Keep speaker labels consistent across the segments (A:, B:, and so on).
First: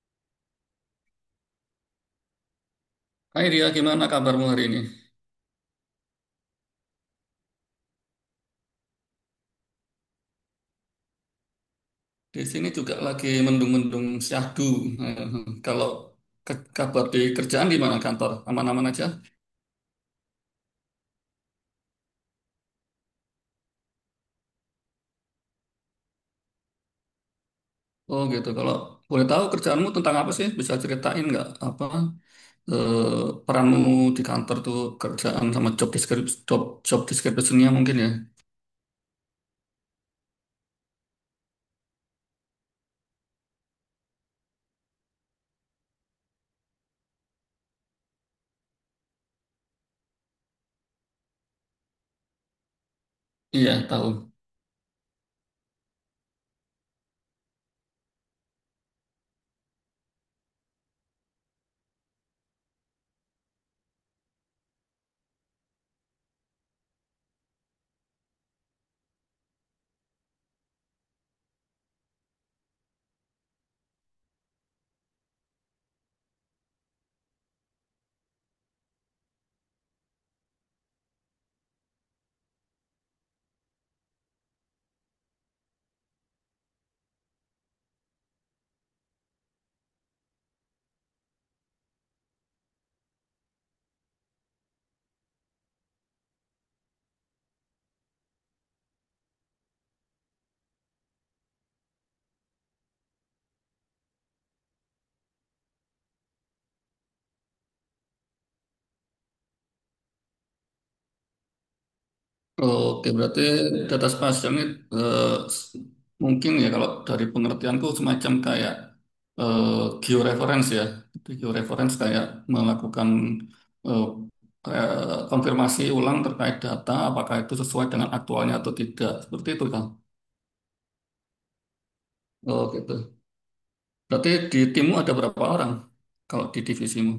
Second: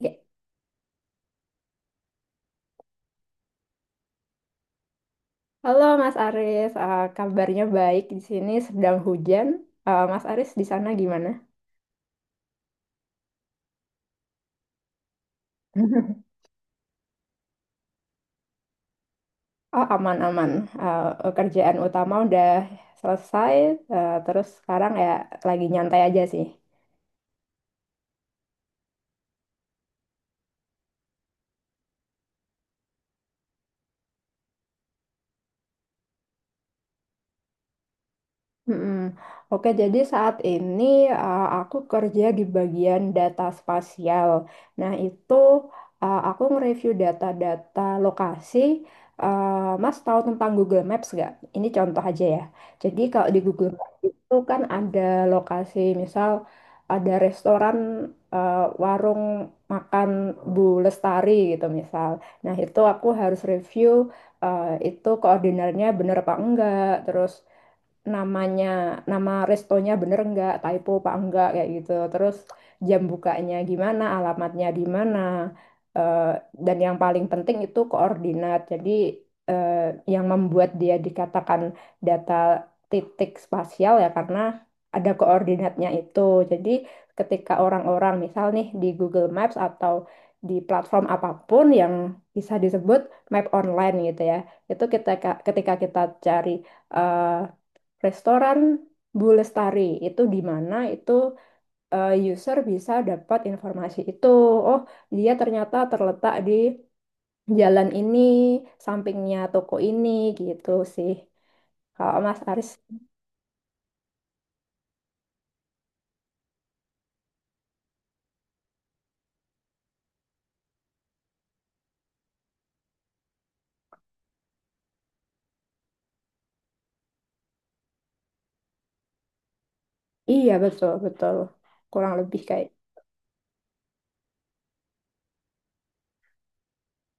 A: Oke.
B: Hai Ria, gimana kabarmu hari ini?
A: Halo Mas Aris, kabarnya baik di sini sedang hujan. Eh, Mas Aris di sana gimana?
B: Di sini juga lagi mendung-mendung syahdu. Eh, Kalau kabar di kerjaan gimana kantor? Aman-aman aja?
A: Oh, aman-aman. Kerjaan utama udah selesai. Terus sekarang ya lagi nyantai aja sih.
B: Oh gitu. Kalau boleh tahu kerjaanmu tentang apa sih? Bisa ceritain nggak apa eh, peranmu di kantor tuh kerjaan sama job description, job description-nya mungkin ya?
A: Mm-mm. Oke, jadi saat ini aku kerja di bagian data spasial. Nah, itu aku nge-review data-data lokasi. Mas tahu tentang Google Maps nggak? Ini contoh aja ya. Jadi kalau di Google
B: Iya,
A: Maps
B: tahu.
A: itu kan ada lokasi, misal ada restoran, uh, warung makan Bu Lestari gitu misal. Nah, itu aku harus review itu koordinatnya bener apa enggak, terus namanya nama restonya bener nggak, typo apa enggak, kayak gitu. Terus jam bukanya gimana, alamatnya di mana. Eh, dan yang paling penting itu koordinat. Jadi eh, yang membuat dia dikatakan data titik spasial ya karena ada koordinatnya itu. Jadi ketika orang-orang misal nih di Google Maps atau di platform apapun yang bisa disebut map online gitu ya, itu kita ketika kita cari eh, restoran Bu Lestari itu di mana, itu user bisa dapat informasi itu. Oh, dia ternyata terletak di jalan ini, sampingnya toko ini, gitu sih. Kalau Mas Aris,
B: Oke, berarti data spasial ini eh, s- mungkin ya kalau dari pengertianku semacam kayak eh, georeference ya. Jadi georeference kayak melakukan eh, kayak konfirmasi ulang terkait data apakah itu sesuai dengan aktualnya atau tidak. Seperti itu kan.
A: iya betul betul, kurang lebih kayak.
B: Oh, gitu. Berarti di timmu ada berapa orang kalau di divisimu?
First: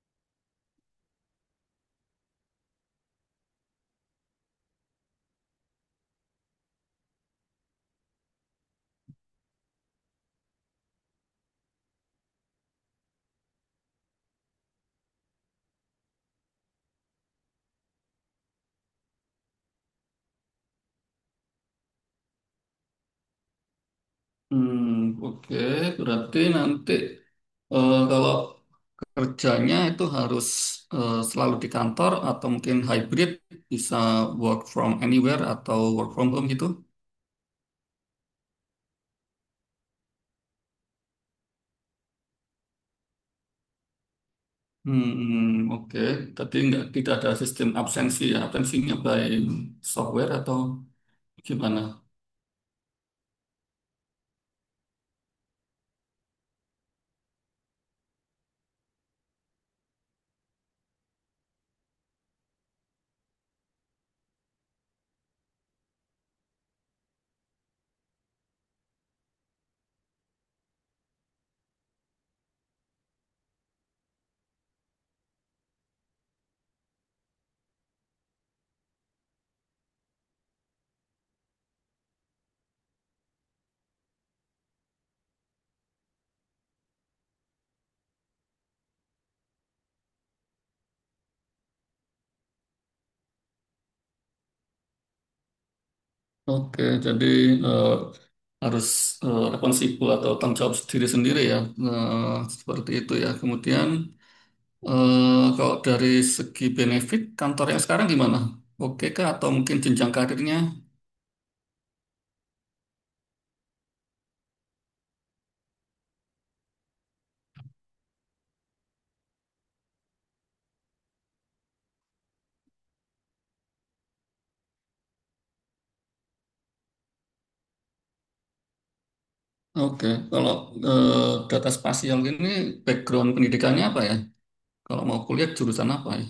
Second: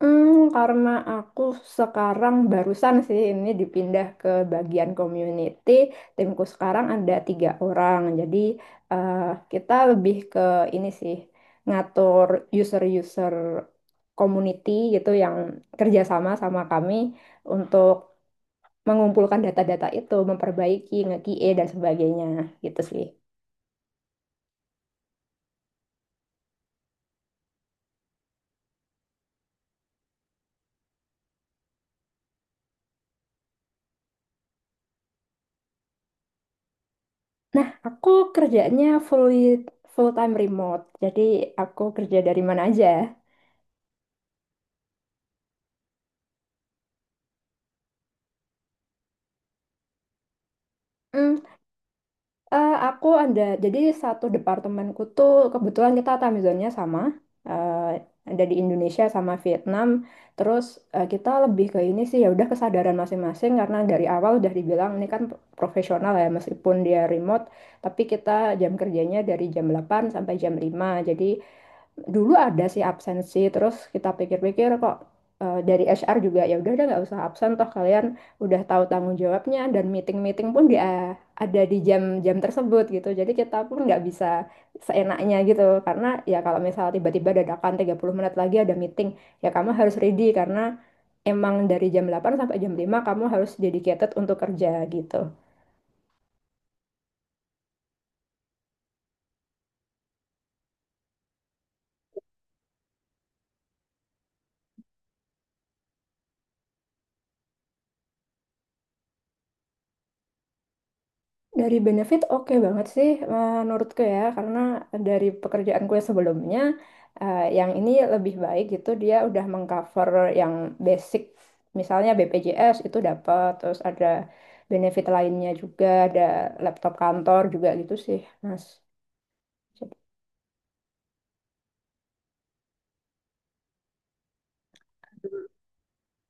A: Hmm, karena aku sekarang barusan sih ini dipindah ke bagian community, timku sekarang ada tiga orang. Jadi eh, kita lebih ke ini sih, ngatur user-user community gitu yang kerjasama sama kami untuk mengumpulkan data-data itu, memperbaiki, nge-QA dan sebagainya gitu sih.
B: Hmm, oke. Berarti nanti kalau kerjanya itu harus selalu di kantor atau mungkin hybrid bisa work from anywhere atau work from home gitu.
A: Nah, aku kerjanya full time remote, jadi aku kerja dari mana aja.
B: Hmm, oke. Tapi nggak tidak ada sistem absensi ya. Absensinya by software atau
A: Hmm.
B: gimana?
A: Aku ada, jadi satu departemenku tuh kebetulan kita time zone-nya sama, eh, ada di Indonesia sama Vietnam. Terus kita lebih ke ini sih, ya udah kesadaran masing-masing karena dari awal udah dibilang ini kan profesional ya, meskipun dia remote, tapi kita jam kerjanya dari jam 8 sampai jam 5. Jadi dulu ada sih absensi, terus kita pikir-pikir kok, dari HR juga ya udah nggak usah absen toh kalian udah tahu tanggung jawabnya, dan meeting-meeting pun dia ada di jam-jam tersebut gitu. Jadi kita pun nggak bisa seenaknya gitu. Karena ya kalau misal tiba-tiba dadakan 30 menit lagi ada meeting, ya kamu harus ready karena emang dari jam 8 sampai jam 5 kamu harus dedicated untuk kerja gitu.
B: Oke, jadi eh, harus responsibel atau tanggung jawab diri sendiri ya. Eh, Seperti itu ya. Kemudian kalau dari segi benefit kantor yang sekarang gimana? Oke kah atau mungkin jenjang karirnya?
A: Dari benefit oke banget sih, menurutku ya, karena dari pekerjaanku yang sebelumnya yang ini lebih baik gitu. Dia udah mengcover yang basic, misalnya BPJS itu dapat, terus ada benefit lainnya juga, ada laptop kantor juga gitu sih Mas.
B: Oke, kalau data spasial ini background pendidikannya apa ya? Kalau mau kuliah jurusan apa ya?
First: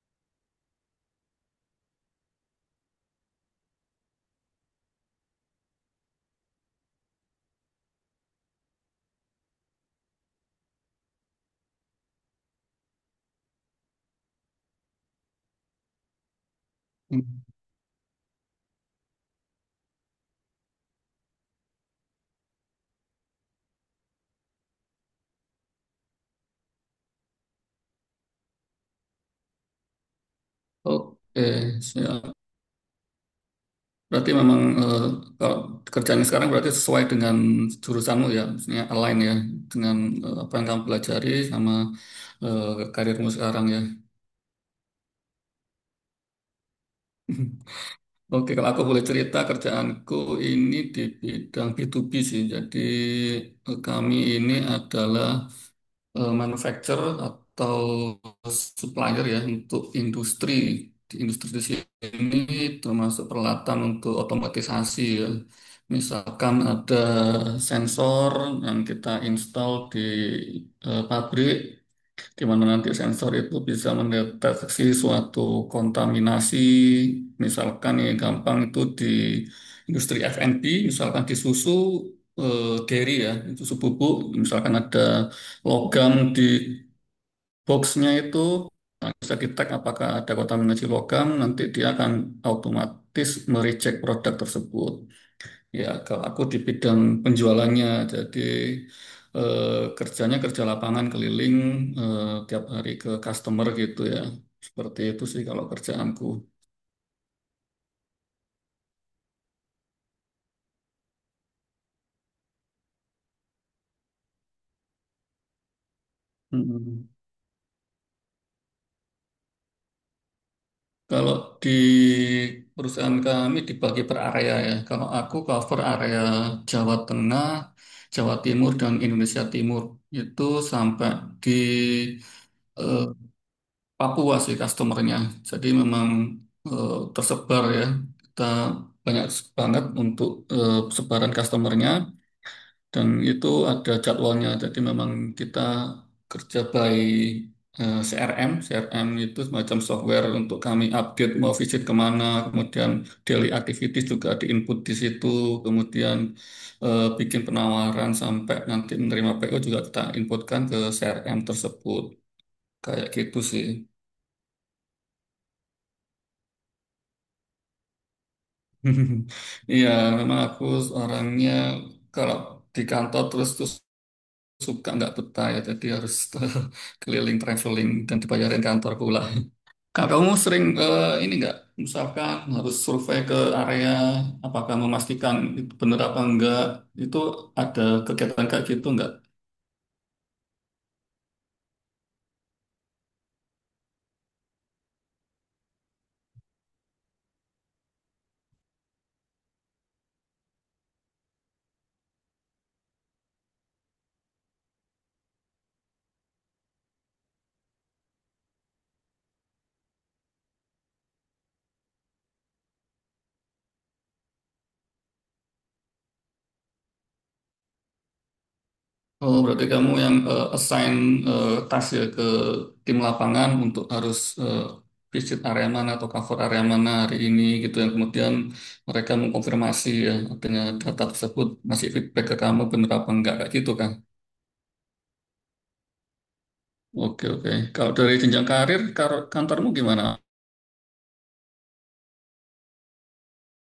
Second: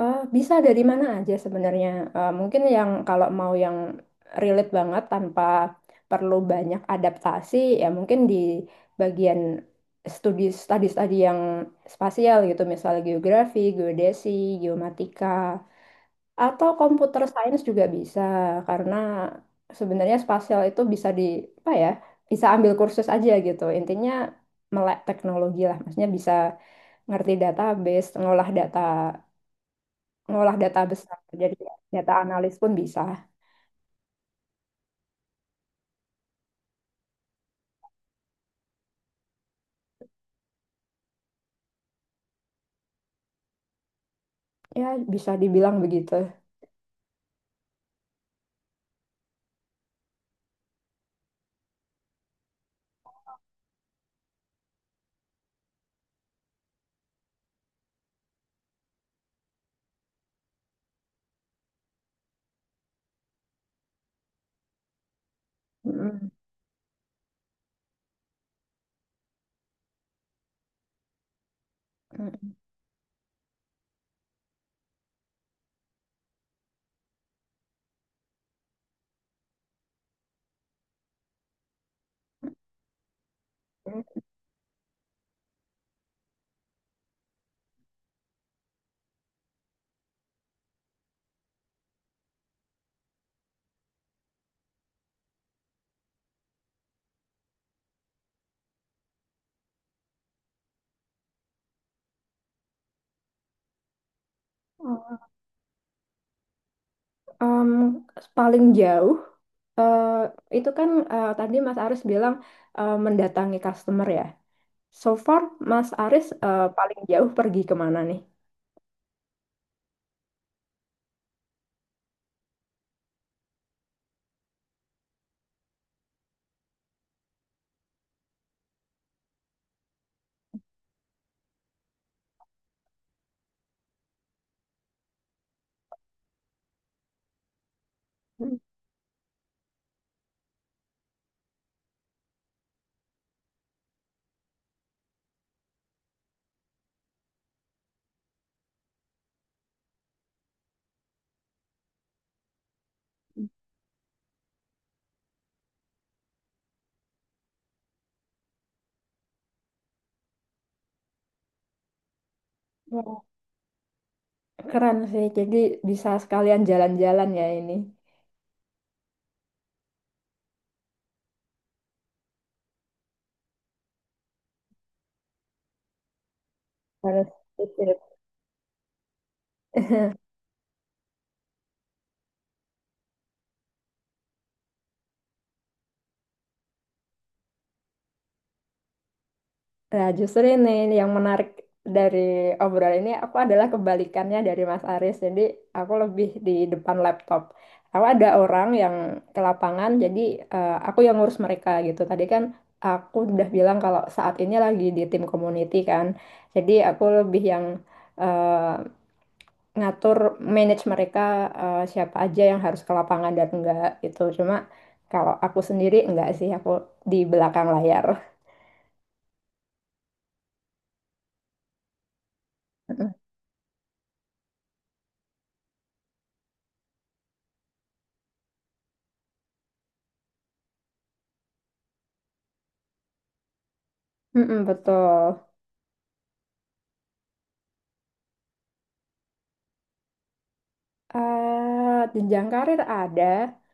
A: Bisa dari mana aja sebenarnya. Mungkin yang kalau mau yang relate banget tanpa perlu banyak adaptasi, ya mungkin di bagian studi-studi yang spasial gitu, misalnya geografi, geodesi, geomatika, atau computer
B: Hmm.
A: science juga bisa karena sebenarnya spasial itu bisa di apa ya, bisa ambil kursus aja gitu. Intinya melek teknologi lah, maksudnya bisa ngerti database, ngolah data besar.
B: Oke,
A: Jadi data
B: siap.
A: analis pun bisa.
B: Berarti memang kalau kerjaan sekarang berarti sesuai dengan jurusanmu ya, maksudnya align ya dengan apa yang kamu pelajari sama karirmu sekarang ya.
A: Ya, bisa dibilang begitu.
B: Oke, kalau aku boleh cerita kerjaanku ini di bidang B2B sih. Jadi kami ini adalah manufacturer atau supplier ya untuk industri di sini termasuk peralatan untuk otomatisasi ya.
A: Mm-mm.
B: Misalkan ada sensor yang kita install di pabrik di
A: Mm-mm.
B: mana nanti sensor itu bisa mendeteksi suatu kontaminasi misalkan yang gampang itu di industri F&B misalkan di susu dairy ya itu susu bubuk misalkan ada logam di boxnya itu nah, bisa di tag apakah ada kota menuju logam, nanti dia akan otomatis mereject produk tersebut. Ya, kalau aku di bidang penjualannya, jadi eh, kerjanya kerja lapangan keliling eh, tiap hari ke customer gitu ya. Seperti itu sih kalau kerjaanku.
A: Um, paling jauh eh, itu kan tadi Mas Aris bilang mendatangi customer ya. So far Mas Aris paling
B: Mm-mm.
A: jauh pergi kemana nih?
B: Kalau di perusahaan kami dibagi per area ya. Kalau aku cover area Jawa Tengah, Jawa Timur, dan Indonesia Timur. Itu sampai di eh, Papua sih customernya. Jadi memang tersebar ya. Kita
A: Hmm.
B: banyak banget untuk sebaran customernya. Dan itu ada jadwalnya, jadi memang kita kerja by CRM. CRM itu semacam software untuk kami update mau visit kemana, kemudian daily activities juga diinput di situ, kemudian bikin penawaran sampai nanti menerima PO juga kita inputkan ke CRM tersebut. Kayak
A: Wah,
B: gitu sih.
A: keren sih. Jadi bisa sekalian jalan-jalan ya ini.
B: Iya, memang aku orangnya kalau di kantor terus terus suka nggak betah ya jadi harus
A: Harus
B: keliling traveling
A: titip.
B: dan dibayarin kantor pula. Kak, kamu sering ini nggak misalkan harus survei ke area apakah memastikan itu benar apa enggak itu ada kegiatan kayak gitu nggak?
A: Nah, justru ini yang menarik dari obrolan ini, aku adalah kebalikannya dari Mas Aris. Jadi, aku lebih di depan laptop. Aku ada orang yang ke lapangan, jadi aku yang ngurus mereka gitu. Tadi kan aku udah bilang kalau saat ini lagi di tim community kan. Jadi, aku lebih yang eh, ngatur manage mereka, siapa aja yang harus ke lapangan dan enggak gitu. Cuma kalau aku sendiri enggak sih, aku di belakang layar.
B: Oh, berarti kamu yang assign task ya ke tim lapangan untuk harus visit area mana atau cover area mana hari ini gitu yang kemudian mereka mengkonfirmasi ya artinya data tersebut masih feedback ke kamu benar apa enggak kayak gitu kan?
A: Mm-mm, betul.
B: Oke, oke. Kalau dari jenjang karir, kantormu gimana?
A: Jenjang karir ada,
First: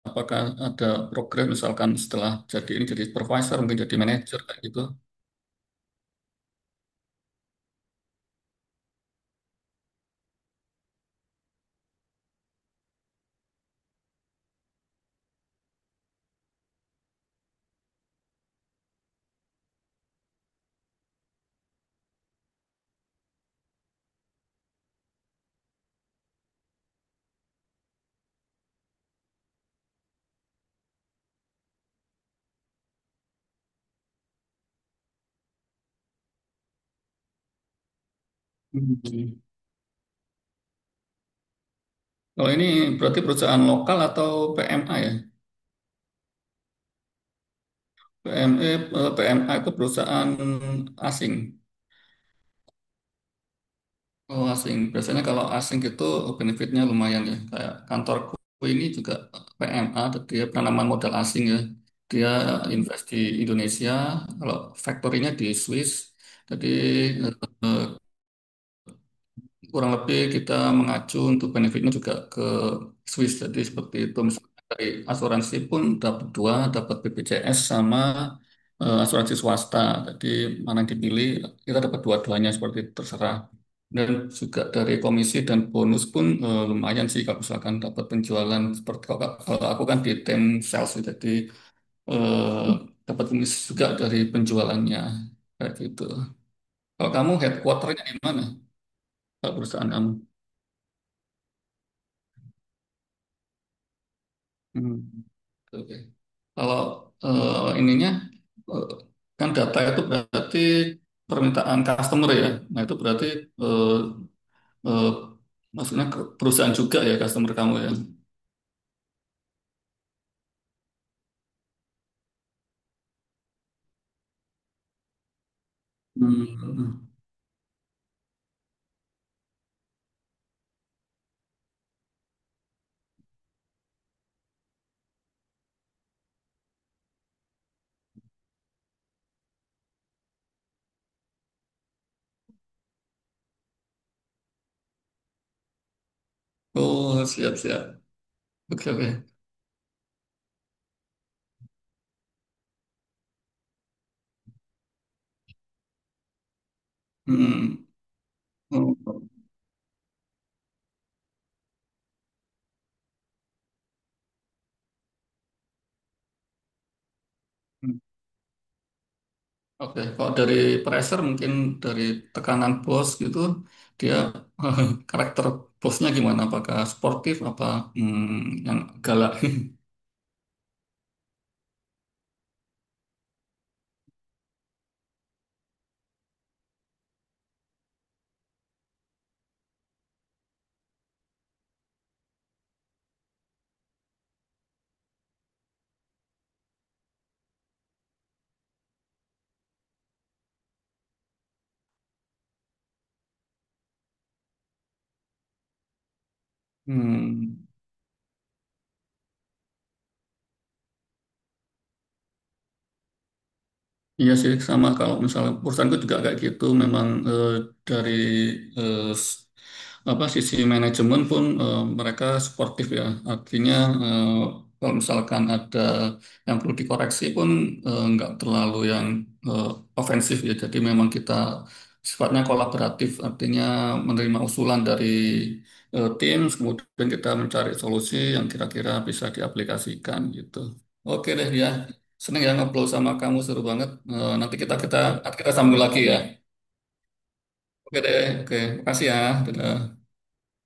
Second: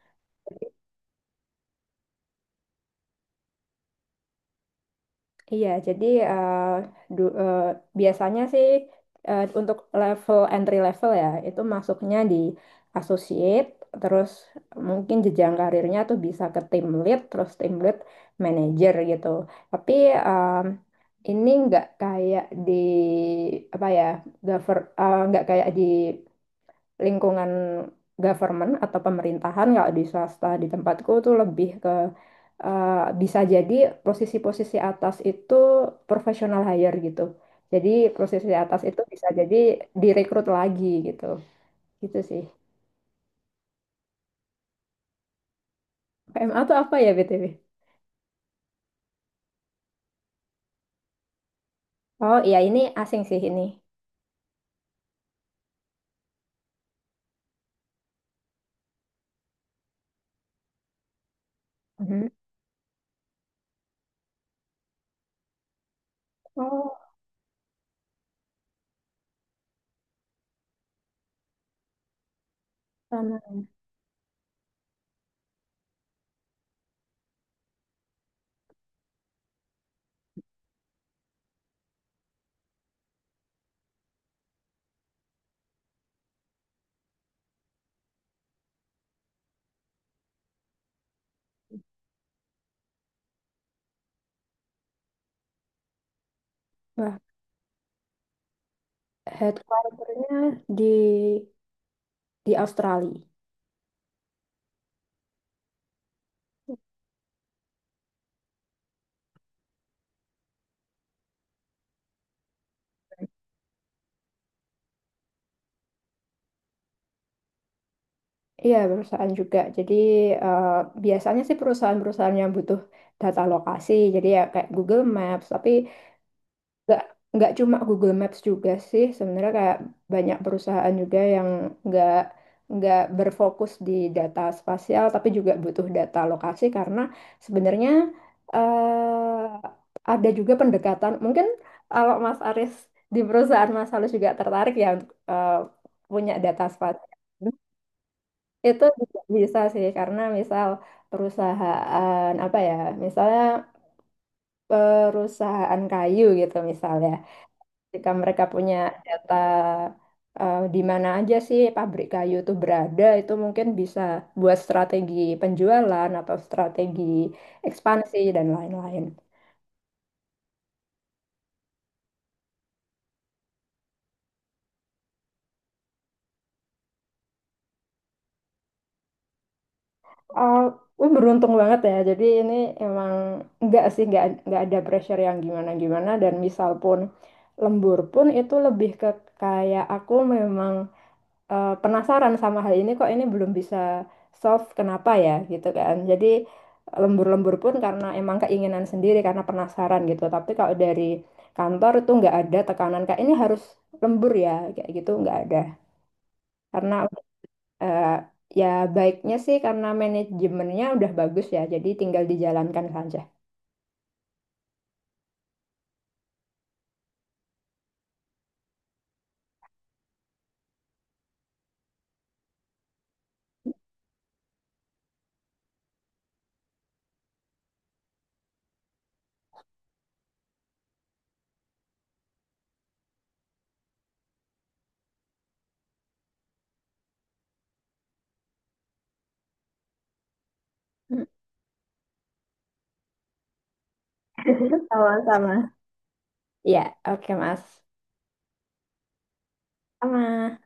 B: Apakah ada program misalkan setelah jadi ini jadi supervisor, mungkin jadi manajer kayak gitu?
A: iya. Jadi eh, du- eh, biasanya sih, untuk level entry level ya itu masuknya di associate, terus mungkin jenjang karirnya tuh bisa ke team lead, terus team lead manager gitu. Tapi ini nggak kayak di apa ya, nggak kayak di lingkungan government atau pemerintahan. Kalau di swasta di tempatku tuh lebih ke eh, bisa jadi posisi-posisi atas itu professional hire gitu. Jadi posisi atas itu bisa
B: Hmm.
A: jadi direkrut lagi gitu. Gitu sih.
B: Kalau ini berarti perusahaan lokal atau PMA ya?
A: PMA tuh apa ya BTW?
B: PME, PMA itu perusahaan asing.
A: Oh iya, ini asing sih ini.
B: Oh, asing. Biasanya kalau asing itu benefitnya lumayan ya. Kayak kantorku ini juga PMA, dia penanaman modal asing ya.
A: Mhm.
B: Dia invest di Indonesia, kalau factory-nya di Swiss. Jadi
A: Oh,
B: kurang lebih kita mengacu untuk benefitnya juga ke Swiss
A: sama.
B: jadi seperti itu misalnya dari asuransi pun dapat dua dapat BPJS sama asuransi swasta jadi mana yang dipilih kita dapat dua-duanya seperti itu, terserah dan juga dari komisi dan bonus pun lumayan sih kalau misalkan dapat penjualan seperti kalau aku kan di tim sales jadi eh, dapat komisi juga dari penjualannya kayak gitu kalau
A: Wah,
B: kamu headquarternya di mana kalau perusahaan kamu
A: headquarternya di di Australia.
B: Hmm. Oke. Kalau ininya eh, kan data itu berarti permintaan customer ya. Nah, itu berarti eh, eh, maksudnya perusahaan juga ya customer kamu ya.
A: Iya, perusahaan juga. Jadi eh, biasanya sih perusahaan-perusahaan yang butuh data lokasi. Jadi ya kayak Google Maps, tapi
B: Hmm.
A: nggak nggak cuma Google Maps juga sih sebenarnya, kayak banyak perusahaan juga yang nggak nggak berfokus di data spasial tapi juga butuh data lokasi. Karena sebenarnya ada juga pendekatan, mungkin kalau Mas Aris di perusahaan Mas Halus juga tertarik ya untuk punya data spasial,
B: Oh, siap-siap.
A: itu
B: Oke, oke.
A: juga bisa sih. Karena misal perusahaan apa ya, misalnya perusahaan kayu gitu misalnya,
B: Hmm.
A: jika mereka punya
B: Oh,
A: data di mana aja sih pabrik kayu itu berada, itu mungkin bisa buat strategi penjualan atau strategi
B: hmm.
A: ekspansi dan lain-lain.
B: Oke, kalau dari pressure mungkin dari tekanan bos gitu, dia karakter bosnya gimana? Apakah sportif apa hmm, yang galak?
A: Oh, gue beruntung banget ya. Jadi ini emang nggak sih, nggak ada pressure yang gimana-gimana. Dan misal pun lembur pun itu lebih ke kayak aku memang penasaran sama hal ini, kok ini belum bisa solve, kenapa ya gitu kan. Jadi lembur-lembur pun karena emang keinginan sendiri, karena penasaran gitu. Tapi kalau dari kantor itu nggak ada tekanan kayak ini harus lembur ya, kayak gitu nggak ada. Karena
B: Hmm.
A: eh, ya baiknya sih karena manajemennya udah bagus ya. Jadi tinggal dijalankan saja.
B: Iya sih sama kalau misalnya perusahaanku juga kayak gitu memang dari eh, s- apa sisi manajemen pun mereka sportif ya artinya eh, kalau misalkan ada yang perlu dikoreksi pun nggak terlalu yang eh, ofensif ya jadi memang kita sifatnya kolaboratif artinya menerima usulan dari tim kemudian kita mencari solusi yang kira-kira bisa diaplikasikan gitu. Oke deh ya. Seneng ya ngobrol sama kamu seru banget. Eh, nanti kita kita kita
A: Sama-sama.
B: sambung lagi ya.
A: Ya, oke Mas.
B: Oke deh, oke. Makasih ya. Dadah.
A: Sama.